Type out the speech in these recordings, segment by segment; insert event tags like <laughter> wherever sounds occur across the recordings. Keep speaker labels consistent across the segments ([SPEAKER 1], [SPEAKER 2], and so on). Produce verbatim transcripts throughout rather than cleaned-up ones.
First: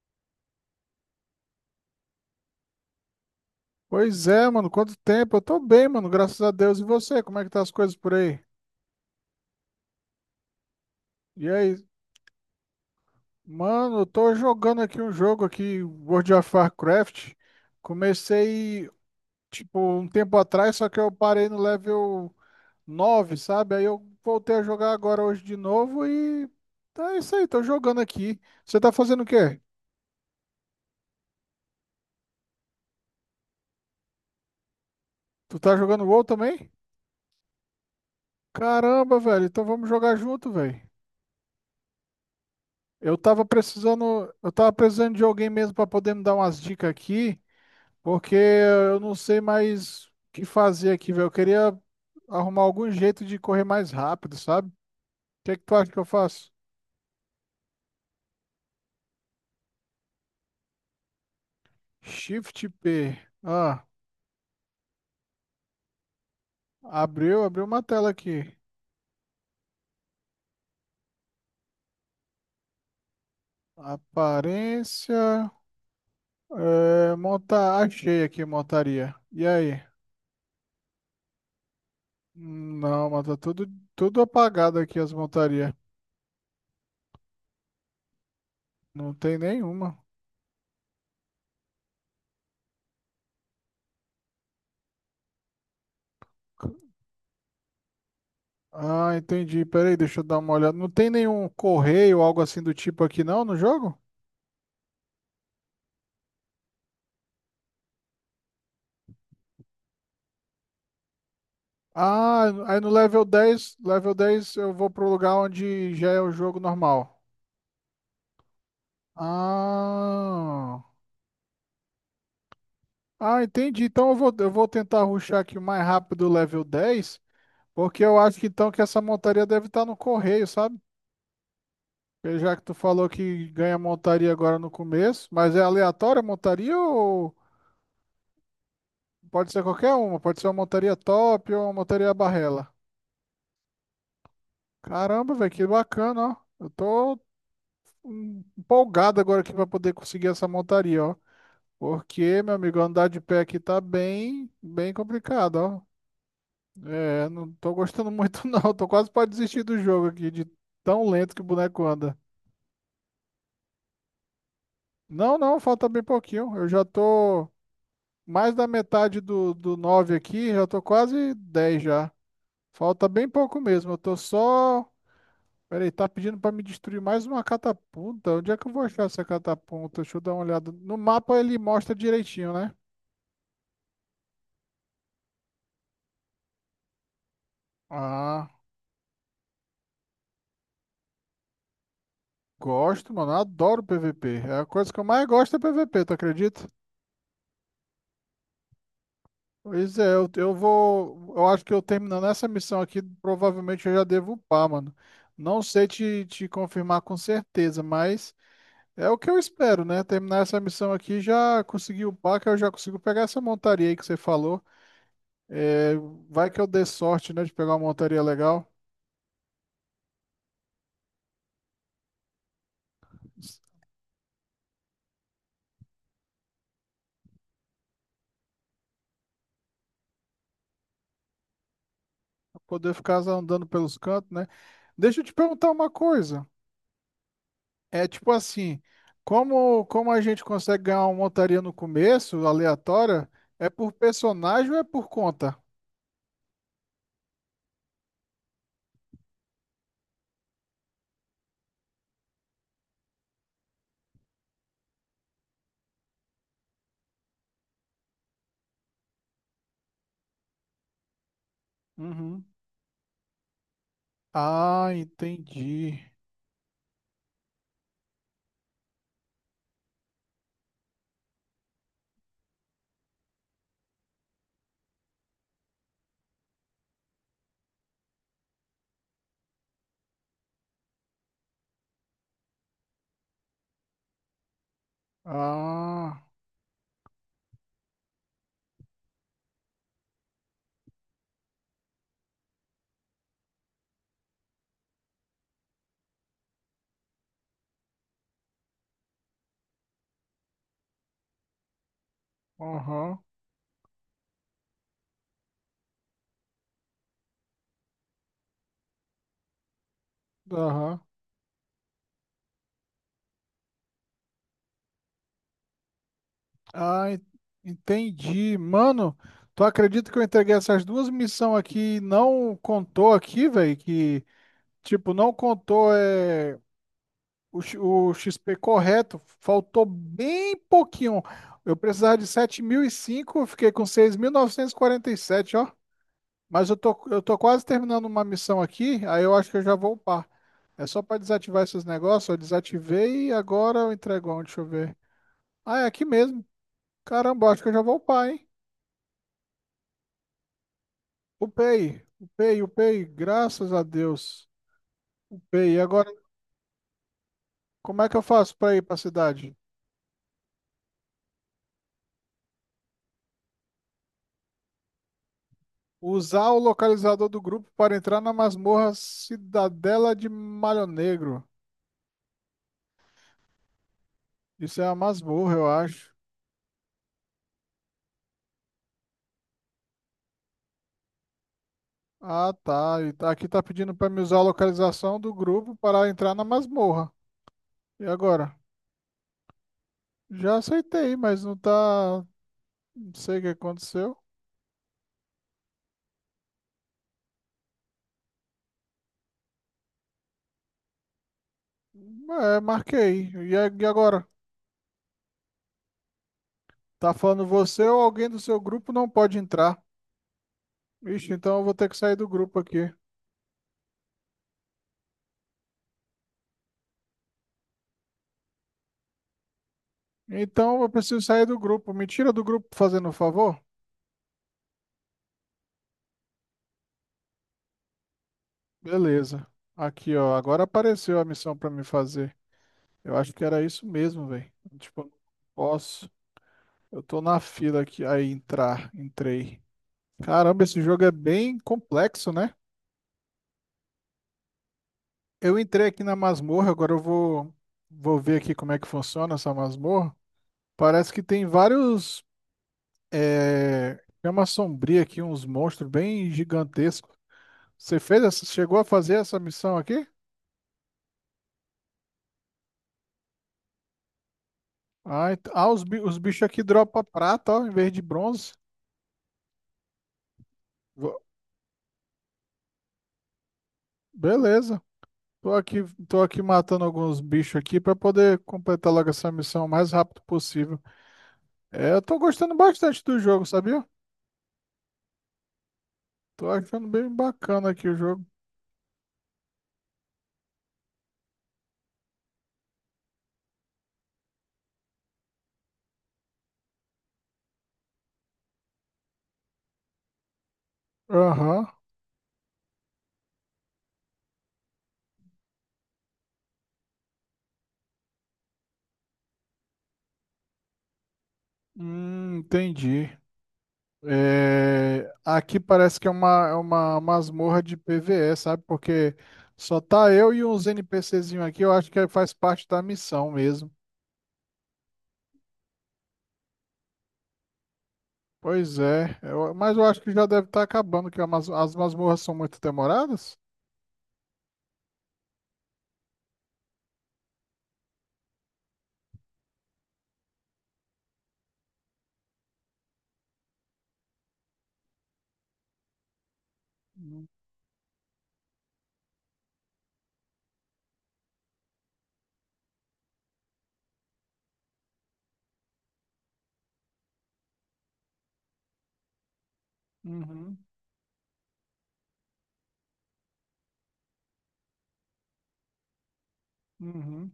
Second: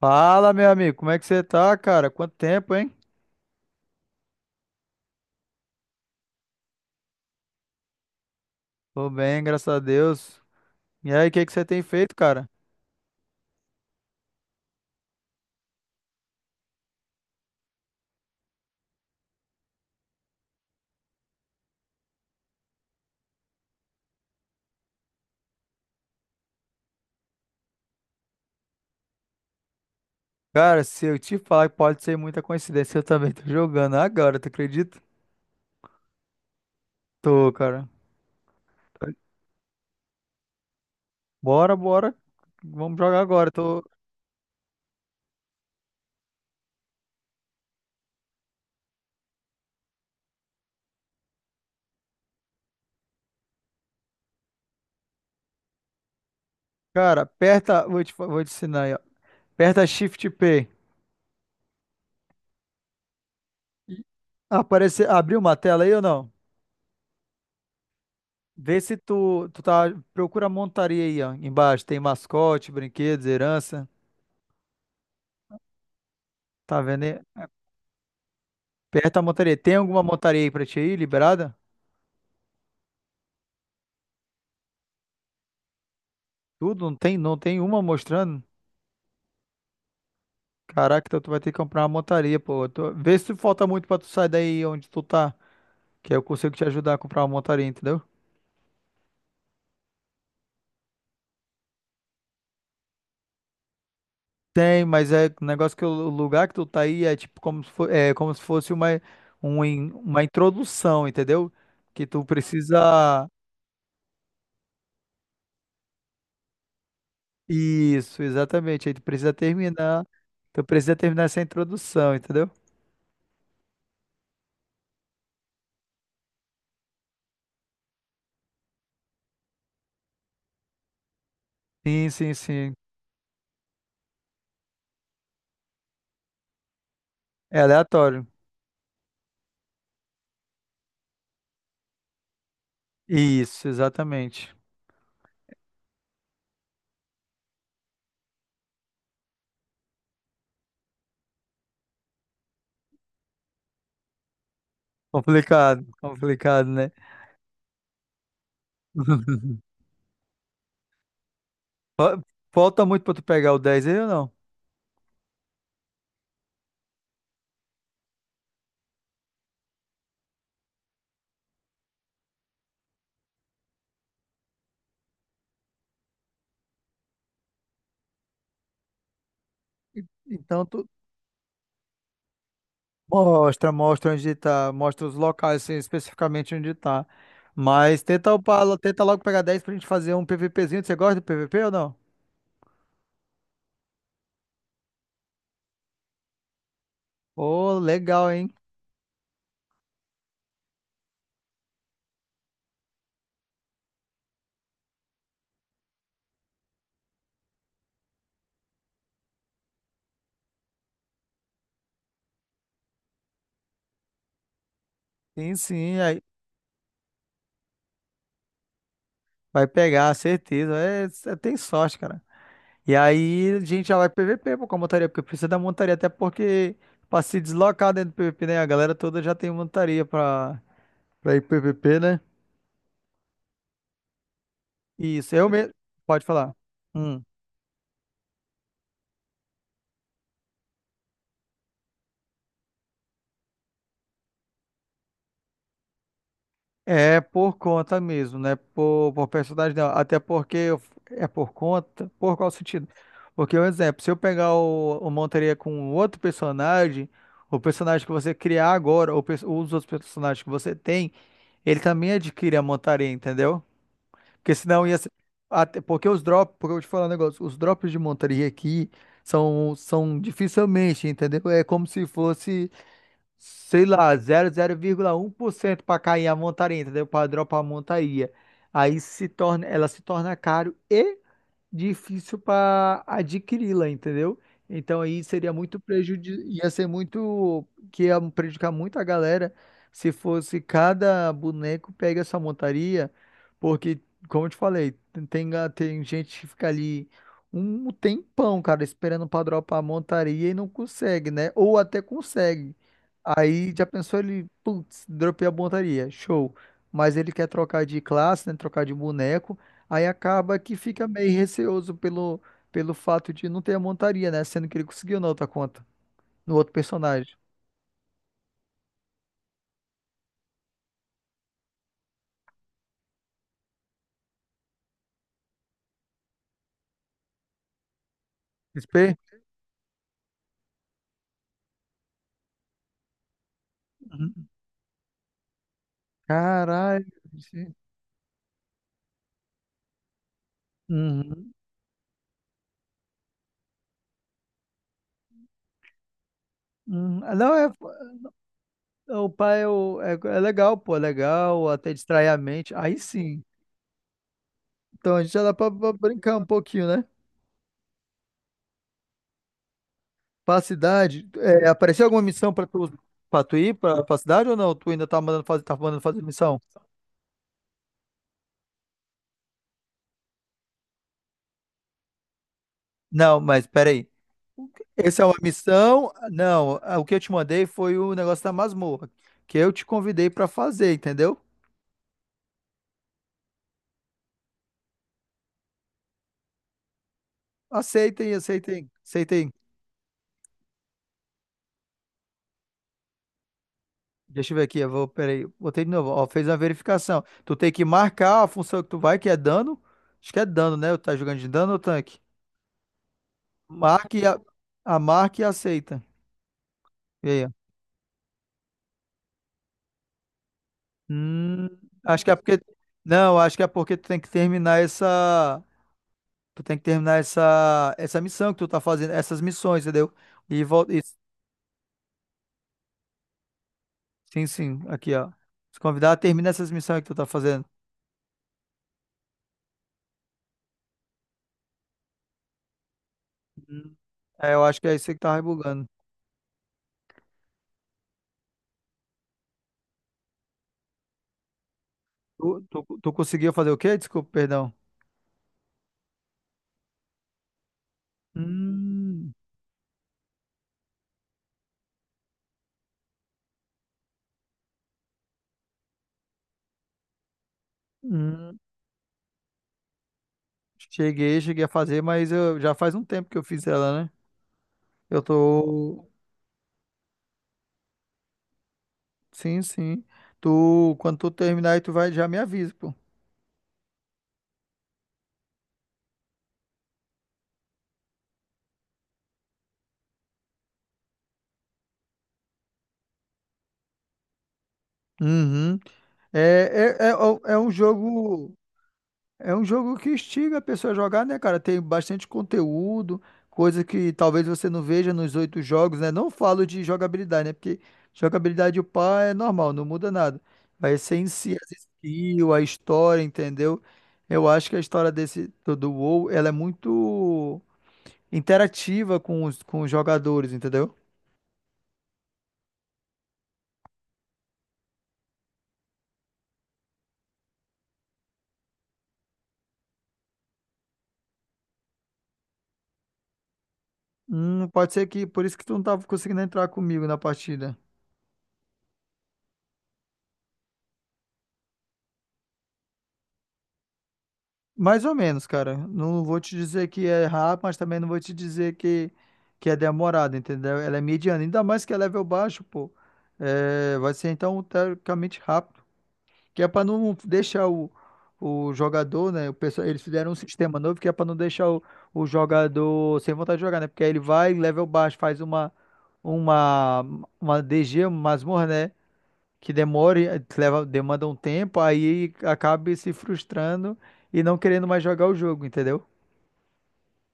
[SPEAKER 1] Fala, meu amigo, como é que você tá, cara? Quanto tempo, hein?
[SPEAKER 2] Pois é, mano, quanto tempo? Eu tô bem, mano, graças a Deus. E você, como é que tá as coisas por aí?
[SPEAKER 1] Tô bem, graças a Deus. E aí, o que
[SPEAKER 2] E
[SPEAKER 1] que você
[SPEAKER 2] aí?
[SPEAKER 1] tem feito, cara?
[SPEAKER 2] Mano, eu tô jogando aqui um jogo aqui, World of Warcraft. Comecei, tipo, um tempo atrás, só que eu parei no level nove, sabe? Aí eu voltei a jogar agora hoje de novo e tá isso aí, tô jogando aqui. Você tá fazendo o quê?
[SPEAKER 1] Cara, se eu te falar que pode ser muita coincidência, <laughs> eu também tô jogando agora, tu acredita?
[SPEAKER 2] Tu tá jogando WoW também?
[SPEAKER 1] Tô, cara.
[SPEAKER 2] Caramba, velho, então vamos jogar junto, velho.
[SPEAKER 1] Bora, bora. Vamos
[SPEAKER 2] Eu
[SPEAKER 1] jogar
[SPEAKER 2] tava
[SPEAKER 1] agora. Tô,
[SPEAKER 2] precisando, eu tava precisando de alguém mesmo para poder me dar umas dicas aqui, porque eu não sei mais o que fazer aqui, velho. Eu queria arrumar algum jeito de correr mais rápido, sabe? O que é que tu acha que eu faço?
[SPEAKER 1] cara, aperta, vou te, fa- vou te ensinar aí, ó. Aperta Shift P.
[SPEAKER 2] Shift P. Ah,
[SPEAKER 1] Aparece, abriu uma tela aí ou não?
[SPEAKER 2] abriu, abriu uma tela aqui.
[SPEAKER 1] Vê se tu, tu tá, procura a montaria aí, ó, embaixo. Tem mascote, brinquedos, herança.
[SPEAKER 2] Aparência,
[SPEAKER 1] Tá vendo
[SPEAKER 2] é,
[SPEAKER 1] aí?
[SPEAKER 2] montar, achei aqui
[SPEAKER 1] Perto
[SPEAKER 2] montaria.
[SPEAKER 1] da
[SPEAKER 2] E
[SPEAKER 1] montaria. Tem
[SPEAKER 2] aí?
[SPEAKER 1] alguma montaria aí pra ti aí, liberada?
[SPEAKER 2] Não, mas tá tudo, tudo apagado aqui as montarias.
[SPEAKER 1] Tudo? Não tem, não tem uma mostrando?
[SPEAKER 2] Não tem nenhuma.
[SPEAKER 1] Caraca, então tu vai ter que comprar uma montaria, pô. Tu- Vê se falta muito pra tu sair daí onde tu tá. Que aí eu consigo te ajudar a comprar uma montaria, entendeu?
[SPEAKER 2] Ah, entendi. Peraí, deixa eu dar uma olhada. Não tem nenhum correio ou algo assim do tipo aqui não no jogo?
[SPEAKER 1] Tem, mas é o negócio que o o lugar que tu tá aí é tipo como se, fo- é, como se fosse uma, um in- uma introdução, entendeu? Que tu
[SPEAKER 2] Ah, aí no level
[SPEAKER 1] precisa.
[SPEAKER 2] dez, level dez eu vou pro lugar onde já é o jogo normal.
[SPEAKER 1] Isso, exatamente. Aí tu precisa terminar. Tu
[SPEAKER 2] Ah.
[SPEAKER 1] precisa terminar essa introdução, entendeu?
[SPEAKER 2] Ah, entendi. Então eu vou, eu vou tentar rushar aqui o mais rápido o level dez, porque eu acho que então que essa montaria deve estar no correio, sabe?
[SPEAKER 1] Sim, sim,
[SPEAKER 2] Porque já que
[SPEAKER 1] sim.
[SPEAKER 2] tu falou que ganha montaria agora no começo, mas é aleatória a montaria ou
[SPEAKER 1] É aleatório.
[SPEAKER 2] pode ser qualquer uma? Pode ser uma montaria top ou uma montaria barrela?
[SPEAKER 1] Isso, exatamente.
[SPEAKER 2] Caramba, velho, que bacana, ó. Eu tô hum, empolgado agora aqui pra poder conseguir essa montaria, ó. Porque, meu amigo, andar de pé aqui tá bem, bem complicado, ó.
[SPEAKER 1] Complicado, complicado, né?
[SPEAKER 2] É, não tô gostando muito, <laughs> não. Tô quase pra desistir
[SPEAKER 1] <laughs>
[SPEAKER 2] do jogo aqui, de tão lento que o boneco anda.
[SPEAKER 1] Fa- Falta muito pra tu pegar o dez aí ou não?
[SPEAKER 2] Não, não, falta bem pouquinho. Eu já tô mais da metade do, do nove aqui, já tô quase dez já. Falta bem pouco mesmo. Eu tô só peraí, tá pedindo pra me destruir mais uma catapulta? Onde é que eu vou achar essa catapulta? Deixa eu dar uma
[SPEAKER 1] Então
[SPEAKER 2] olhada.
[SPEAKER 1] tu
[SPEAKER 2] No mapa ele mostra direitinho, né?
[SPEAKER 1] mostra, mostra onde tá, mostra os locais assim, especificamente onde tá. Mas tenta,
[SPEAKER 2] Ah,
[SPEAKER 1] upar, lo- tenta logo pegar dez pra gente fazer um PVPzinho. Você gosta do P V P ou não?
[SPEAKER 2] gosto, mano. Adoro P V P. É a coisa que eu mais gosto é P V P, tu acredita?
[SPEAKER 1] Ô, legal, hein?
[SPEAKER 2] Pois é, eu, eu vou. Eu acho que eu terminando essa missão aqui, provavelmente eu já devo upar, mano. Não sei te, te confirmar com certeza, mas é o que eu espero, né? Terminar essa missão aqui, já consegui upar, que eu já consigo pegar essa montaria aí que você falou.
[SPEAKER 1] Sim,
[SPEAKER 2] É,
[SPEAKER 1] sim. Aí
[SPEAKER 2] vai que eu dê sorte, né, de pegar uma montaria legal,
[SPEAKER 1] vai pegar, certeza. É, cê tem sorte, cara. E aí a gente já vai pro P V P, pô, com a montaria, porque precisa da montaria, até porque pra se deslocar dentro do P V P, né? A galera toda já tem montaria pra, pra ir pro P V P, né?
[SPEAKER 2] pra poder ficar andando pelos cantos, né? Deixa eu te
[SPEAKER 1] Isso, eu
[SPEAKER 2] perguntar
[SPEAKER 1] mesmo.
[SPEAKER 2] uma
[SPEAKER 1] Pode
[SPEAKER 2] coisa.
[SPEAKER 1] falar. Hum.
[SPEAKER 2] É tipo assim, como, como a gente consegue ganhar uma montaria no começo, aleatória, é por personagem ou é por conta?
[SPEAKER 1] É por conta mesmo, né? Por, por personagem, não. Até porque eu- é por conta. Por qual sentido? Porque, um exemplo, se eu pegar o, o montaria com outro personagem, o personagem que você criar agora, ou pers- os outros personagens que você tem, ele também
[SPEAKER 2] Uhum.
[SPEAKER 1] adquire a montaria, entendeu? Porque senão
[SPEAKER 2] Ah,
[SPEAKER 1] ia ser. Até- porque
[SPEAKER 2] entendi.
[SPEAKER 1] os drops, porque eu vou te falar um negócio, os drops de montaria aqui são, são dificilmente, entendeu? É como se fosse, sei lá, zero zero vírgula zero um por cento para cair a montaria, entendeu? Para dropar a montaria. Aí se torna, ela se torna caro e difícil para adquiri-la, entendeu? Então aí seria muito prejuízo,
[SPEAKER 2] Ah,
[SPEAKER 1] ia ser muito, que ia prejudicar muito a galera se fosse cada boneco pega essa montaria, porque, como eu te falei, tem, tem ga- tem gente que fica ali um tempão, cara, esperando pra dropar a montaria e não consegue, né? Ou até consegue.
[SPEAKER 2] aham,
[SPEAKER 1] Aí já pensou ele, putz, dropei a montaria, show. Mas ele quer trocar de classe, né? Trocar de boneco. Aí acaba que
[SPEAKER 2] aham.
[SPEAKER 1] fica meio receoso pelo, pelo fato de não ter a montaria, né? Sendo que ele conseguiu na outra conta, no outro
[SPEAKER 2] Ah, en-
[SPEAKER 1] personagem.
[SPEAKER 2] entendi. Mano, tu acredita que eu entreguei essas duas missões aqui e não contou aqui, velho? Que, tipo, não contou é, o, X- o X P
[SPEAKER 1] X P?
[SPEAKER 2] correto. Faltou bem pouquinho. Eu precisava de sete mil e cinco, eu fiquei com seis mil
[SPEAKER 1] Uhum.
[SPEAKER 2] novecentos e e quarenta e sete, ó. Mas eu tô,
[SPEAKER 1] Caralho.
[SPEAKER 2] eu tô quase
[SPEAKER 1] Gente.
[SPEAKER 2] terminando uma missão aqui, aí eu acho que eu já vou upar. É só pra
[SPEAKER 1] Uhum.
[SPEAKER 2] desativar esses negócios, eu desativei e agora eu entrego onde? Deixa eu ver. Ah, é aqui mesmo.
[SPEAKER 1] Uhum. Ah,
[SPEAKER 2] Caramba,
[SPEAKER 1] não,
[SPEAKER 2] acho
[SPEAKER 1] é, é,
[SPEAKER 2] que eu já vou upar, hein?
[SPEAKER 1] o pai é, o- é, é legal, pô, é legal, até
[SPEAKER 2] Upei,
[SPEAKER 1] distrai a
[SPEAKER 2] upei,
[SPEAKER 1] mente. Aí
[SPEAKER 2] upei,
[SPEAKER 1] sim.
[SPEAKER 2] graças a Deus.
[SPEAKER 1] Então a gente já dá pra,
[SPEAKER 2] Upei. E
[SPEAKER 1] pra
[SPEAKER 2] agora,
[SPEAKER 1] brincar um pouquinho, né?
[SPEAKER 2] como é que eu faço para ir para a cidade?
[SPEAKER 1] Pra cidade, é, apareceu alguma missão pra tu, pra tu ir pra, pra cidade ou não? Tu ainda tá mandando fazer, tá mandando fazer
[SPEAKER 2] Usar o
[SPEAKER 1] missão?
[SPEAKER 2] localizador do grupo para entrar na masmorra Cidadela de Malho Negro.
[SPEAKER 1] Não, mas peraí. O
[SPEAKER 2] Isso
[SPEAKER 1] que-
[SPEAKER 2] é a
[SPEAKER 1] Essa é uma
[SPEAKER 2] masmorra, eu
[SPEAKER 1] missão?
[SPEAKER 2] acho.
[SPEAKER 1] Não, ah, o que eu te mandei foi o negócio da masmorra, que eu te convidei pra fazer, entendeu?
[SPEAKER 2] Ah, tá. E tá- aqui tá pedindo para me usar a localização do grupo para entrar na masmorra. E
[SPEAKER 1] Aceitem,
[SPEAKER 2] agora?
[SPEAKER 1] aceitem, aceitem.
[SPEAKER 2] Já aceitei, mas não tá. Não sei o que aconteceu.
[SPEAKER 1] Deixa eu ver aqui, eu vou, peraí, botei de novo, ó, fez uma verificação. Tu tem que marcar a função que tu vai, que é dano. Acho que é dano, né? Tá jogando de dano ou tanque?
[SPEAKER 2] É, marquei. E a- e
[SPEAKER 1] Marque
[SPEAKER 2] agora?
[SPEAKER 1] a, a marca e aceita.
[SPEAKER 2] Tá
[SPEAKER 1] E aí,
[SPEAKER 2] falando
[SPEAKER 1] ó.
[SPEAKER 2] você ou alguém do seu grupo não pode entrar? Ixi, então eu
[SPEAKER 1] Hum,
[SPEAKER 2] vou ter que sair
[SPEAKER 1] acho
[SPEAKER 2] do
[SPEAKER 1] que é
[SPEAKER 2] grupo
[SPEAKER 1] porque.
[SPEAKER 2] aqui.
[SPEAKER 1] Não, acho que é porque tu tem que terminar essa. Tu tem que terminar essa, essa missão que tu tá fazendo, essas missões, entendeu? E
[SPEAKER 2] Então eu
[SPEAKER 1] volta.
[SPEAKER 2] preciso sair do grupo. Me tira do grupo fazendo um favor?
[SPEAKER 1] Sim, sim, aqui, ó. Se convidar, termina essas missões que tu tá fazendo.
[SPEAKER 2] Beleza. Aqui, ó. Agora apareceu a missão pra me fazer. Eu acho que era isso
[SPEAKER 1] Hum.
[SPEAKER 2] mesmo, velho.
[SPEAKER 1] É, eu acho que é
[SPEAKER 2] Tipo, eu
[SPEAKER 1] isso
[SPEAKER 2] não
[SPEAKER 1] aí que tá rebugando.
[SPEAKER 2] posso. Eu tô na fila aqui. Aí, entrar. Entrei. Caramba, esse jogo é bem complexo,
[SPEAKER 1] Tu,
[SPEAKER 2] né?
[SPEAKER 1] tu, tu conseguiu fazer o quê? Desculpa, perdão.
[SPEAKER 2] Eu entrei aqui na masmorra. Agora eu vou, vou ver aqui como é que
[SPEAKER 1] Hum,
[SPEAKER 2] funciona essa masmorra. Parece que tem vários. É... chama sombria aqui, uns monstros bem gigantescos. Você fez essa,
[SPEAKER 1] hum.
[SPEAKER 2] chegou a fazer essa missão aqui?
[SPEAKER 1] Cheguei, cheguei a fazer, mas eu, já faz um tempo que eu fiz ela, né? Eu
[SPEAKER 2] Ah, ent- ah, os, bi-
[SPEAKER 1] tô.
[SPEAKER 2] os bichos aqui dropam prata, ó, em vez de bronze.
[SPEAKER 1] Sim, sim. Tu, quando
[SPEAKER 2] Vo-
[SPEAKER 1] tu terminar aí, tu vai, já me avisa, pô.
[SPEAKER 2] Beleza. Tô aqui, tô aqui matando alguns bichos aqui pra poder completar logo essa missão o mais rápido possível. É, eu tô gostando bastante do jogo, sabia?
[SPEAKER 1] Uhum.
[SPEAKER 2] Tô achando
[SPEAKER 1] É, é,
[SPEAKER 2] bem
[SPEAKER 1] é, é
[SPEAKER 2] bacana
[SPEAKER 1] um
[SPEAKER 2] aqui o jogo.
[SPEAKER 1] jogo. É um jogo que instiga a pessoa a jogar, né, cara? Tem bastante conteúdo, coisa que talvez você não veja nos oito jogos, né? Não falo de jogabilidade, né? Porque jogabilidade o pá é normal, não muda nada. Vai ser em si
[SPEAKER 2] Aham.
[SPEAKER 1] as skills, a história, entendeu? Eu acho que a história desse do do WoW, ela é muito interativa com os, com os jogadores, entendeu?
[SPEAKER 2] Hum, entendi. É, aqui parece que é uma, é uma masmorra de PvE, sabe? Porque só tá eu e uns NPCzinhos aqui, eu acho que faz parte da missão mesmo.
[SPEAKER 1] Hum, pode ser que por isso que tu não tava conseguindo entrar comigo na partida.
[SPEAKER 2] Pois é, é, eu- mas eu acho que já deve estar acabando, que a mas- as masmorras são muito demoradas.
[SPEAKER 1] Mais ou menos, cara. Não vou te dizer que é rápido, mas também não vou te dizer que, que é demorado, entendeu? Ela é mediana, ainda mais que é level baixo, pô. É, vai ser então teoricamente rápido, que é para não
[SPEAKER 2] Uhum,
[SPEAKER 1] deixar o, o jogador, né? O pessoal, eles fizeram um sistema novo que é para não deixar o, o jogador sem vontade de jogar, né? Porque aí ele vai level baixo, faz uma uma uma D G, uma masmorra, né? Que demore, eh,
[SPEAKER 2] uhum.
[SPEAKER 1] leva, demanda um tempo, aí acabe se frustrando e não querendo mais jogar o jogo, entendeu?
[SPEAKER 2] Uhum.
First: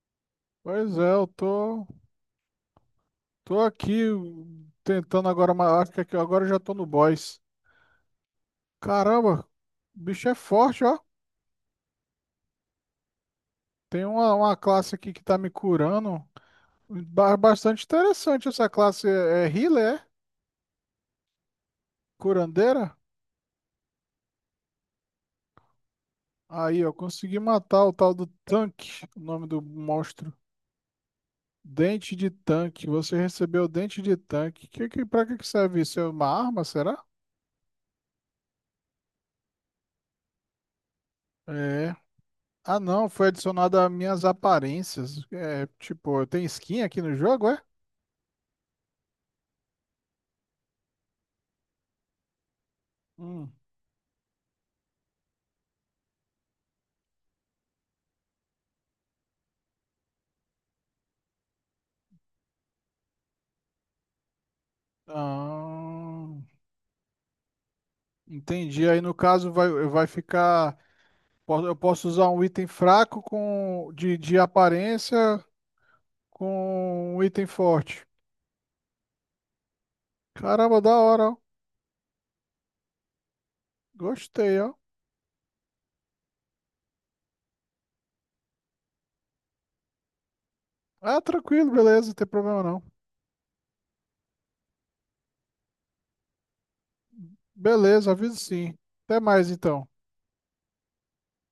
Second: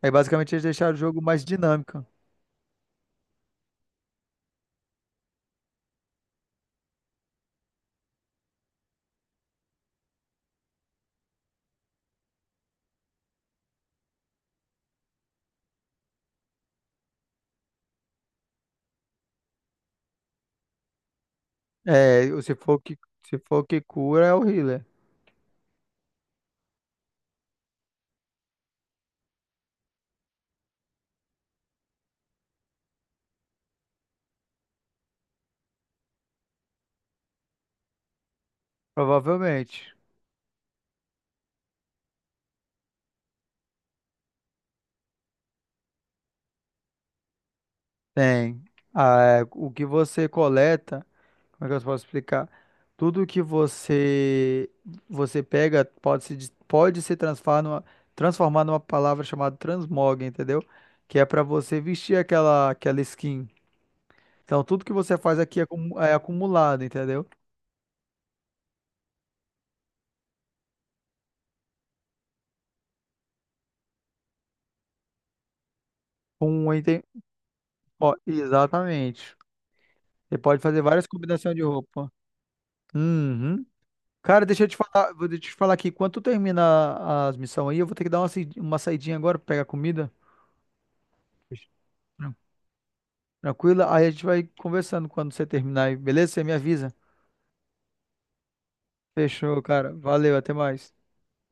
[SPEAKER 1] Aí basicamente eles deixaram o
[SPEAKER 2] Pois é,
[SPEAKER 1] jogo
[SPEAKER 2] eu
[SPEAKER 1] mais
[SPEAKER 2] tô,
[SPEAKER 1] dinâmico.
[SPEAKER 2] tô aqui tentando agora, uma- acho que aqui- agora eu já tô no boss. Caramba, o bicho é forte, ó. Tem uma, uma classe aqui que tá me curando. Ba- Bastante interessante essa classe, é, é healer, é?
[SPEAKER 1] É, se for o
[SPEAKER 2] Curandeira.
[SPEAKER 1] que, se for o que cura é o healer,
[SPEAKER 2] Aí, eu consegui matar o tal do tanque, o nome do monstro. Dente de tanque, você recebeu dente de tanque. Que, que, pra que que serve isso? É uma arma, será?
[SPEAKER 1] provavelmente.
[SPEAKER 2] É. Ah, não, foi adicionado às minhas aparências. É, tipo, tem skin aqui no jogo, é?
[SPEAKER 1] Tem. Ah, é, o que você coleta, como é que eu posso explicar? Tudo que
[SPEAKER 2] Hum.
[SPEAKER 1] você você pega pode se, des- pode se transformar numa, transformar numa palavra chamada transmog, entendeu? Que é pra você vestir aquela, aquela skin. Então, tudo que você faz aqui é acumu- é
[SPEAKER 2] Ah,
[SPEAKER 1] acumulado, entendeu?
[SPEAKER 2] entendi. Aí no caso vai, vai ficar. po- Eu posso usar um item fraco com de, de aparência
[SPEAKER 1] Com um item.
[SPEAKER 2] com um item forte.
[SPEAKER 1] Ó, exatamente. Você pode
[SPEAKER 2] Caramba,
[SPEAKER 1] fazer
[SPEAKER 2] da
[SPEAKER 1] várias
[SPEAKER 2] hora, ó.
[SPEAKER 1] combinações de roupa. Uhum. Cara,
[SPEAKER 2] Gostei,
[SPEAKER 1] deixa eu
[SPEAKER 2] ó.
[SPEAKER 1] te falar, vou te falar aqui. Quando tu termina as missões aí, eu vou ter que dar uma, saí- uma saidinha agora pra pegar comida.
[SPEAKER 2] Ah, tranquilo, beleza, não tem
[SPEAKER 1] Tran-
[SPEAKER 2] problema não.
[SPEAKER 1] Tranquila? Aí a gente vai conversando quando você terminar aí, beleza? Você me avisa.
[SPEAKER 2] Beleza, aviso sim. Até mais
[SPEAKER 1] Fechou,
[SPEAKER 2] então.
[SPEAKER 1] cara. Valeu, até mais.